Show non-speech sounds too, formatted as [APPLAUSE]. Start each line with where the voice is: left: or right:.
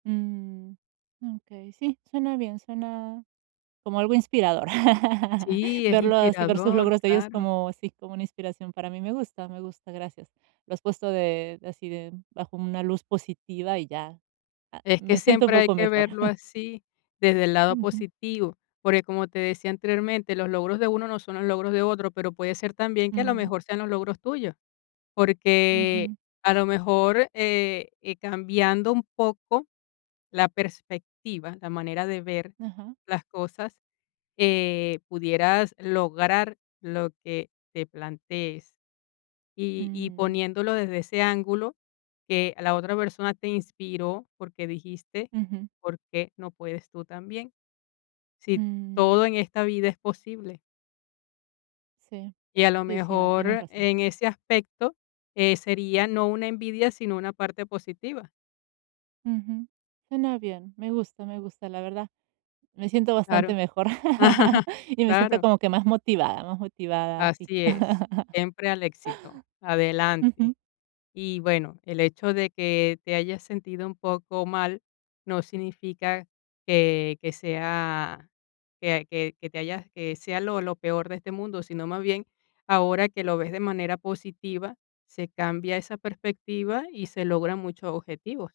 right: Mm. Okey, sí, suena bien, suena como algo inspirador. [CHUCKLES]
left: Sí, es
right: Verlo así, ver sus
left: inspirador,
right: logros de ellos
left: claro.
right: como sí, como una inspiración para mí, me gusta me gusta, gracias. Lo has puesto de así de bajo una luz positiva y ya, a
left: Es que
right: me siento un
left: siempre hay
right: poco
left: que
right: mejor.
left: verlo
right: [CHUCKLES]
left: así desde el lado
right: Ujú.
left: positivo, porque como te decía anteriormente, los logros de uno no son los logros de otro, pero puede ser también que a lo
right: Mm.
left: mejor sean los logros tuyos, porque
right: Ujú.
left: a lo mejor, eh, cambiando un poco la perspectiva, la manera de ver
right: Ujú.
left: las cosas, eh, pudieras lograr lo que te plantees y y
right: Mm.
left: poniéndolo desde ese ángulo que la otra persona te inspiró, porque dijiste,
right: Ujú.
left: ¿por qué no puedes tú también? Si todo
right: Mm.
left: en esta vida es posible.
right: Sí,
left: Y a lo
right: sí, sí, no, tienes
left: mejor
right: razón.
left: en ese aspecto, eh, sería no una envidia, sino una parte positiva.
right: Ujú. Suena bien, me gusta me gusta, la verdad. Me siento
left: Claro,
right: bastante mejor [CHUCKLES]
left: [CHUCKLES]
right: y me siento
left: claro.
right: como que más motivada más motivada, sí.
left: Así es,
right: [CHUCKLES]
left: siempre al éxito,
right: Ujú.
left: adelante. Y, bueno, el hecho de que te hayas sentido un poco mal no significa que que sea que que que te hayas que sea lo lo peor de este mundo, sino más bien ahora que lo ves de manera positiva, se cambia esa perspectiva y se logran muchos objetivos.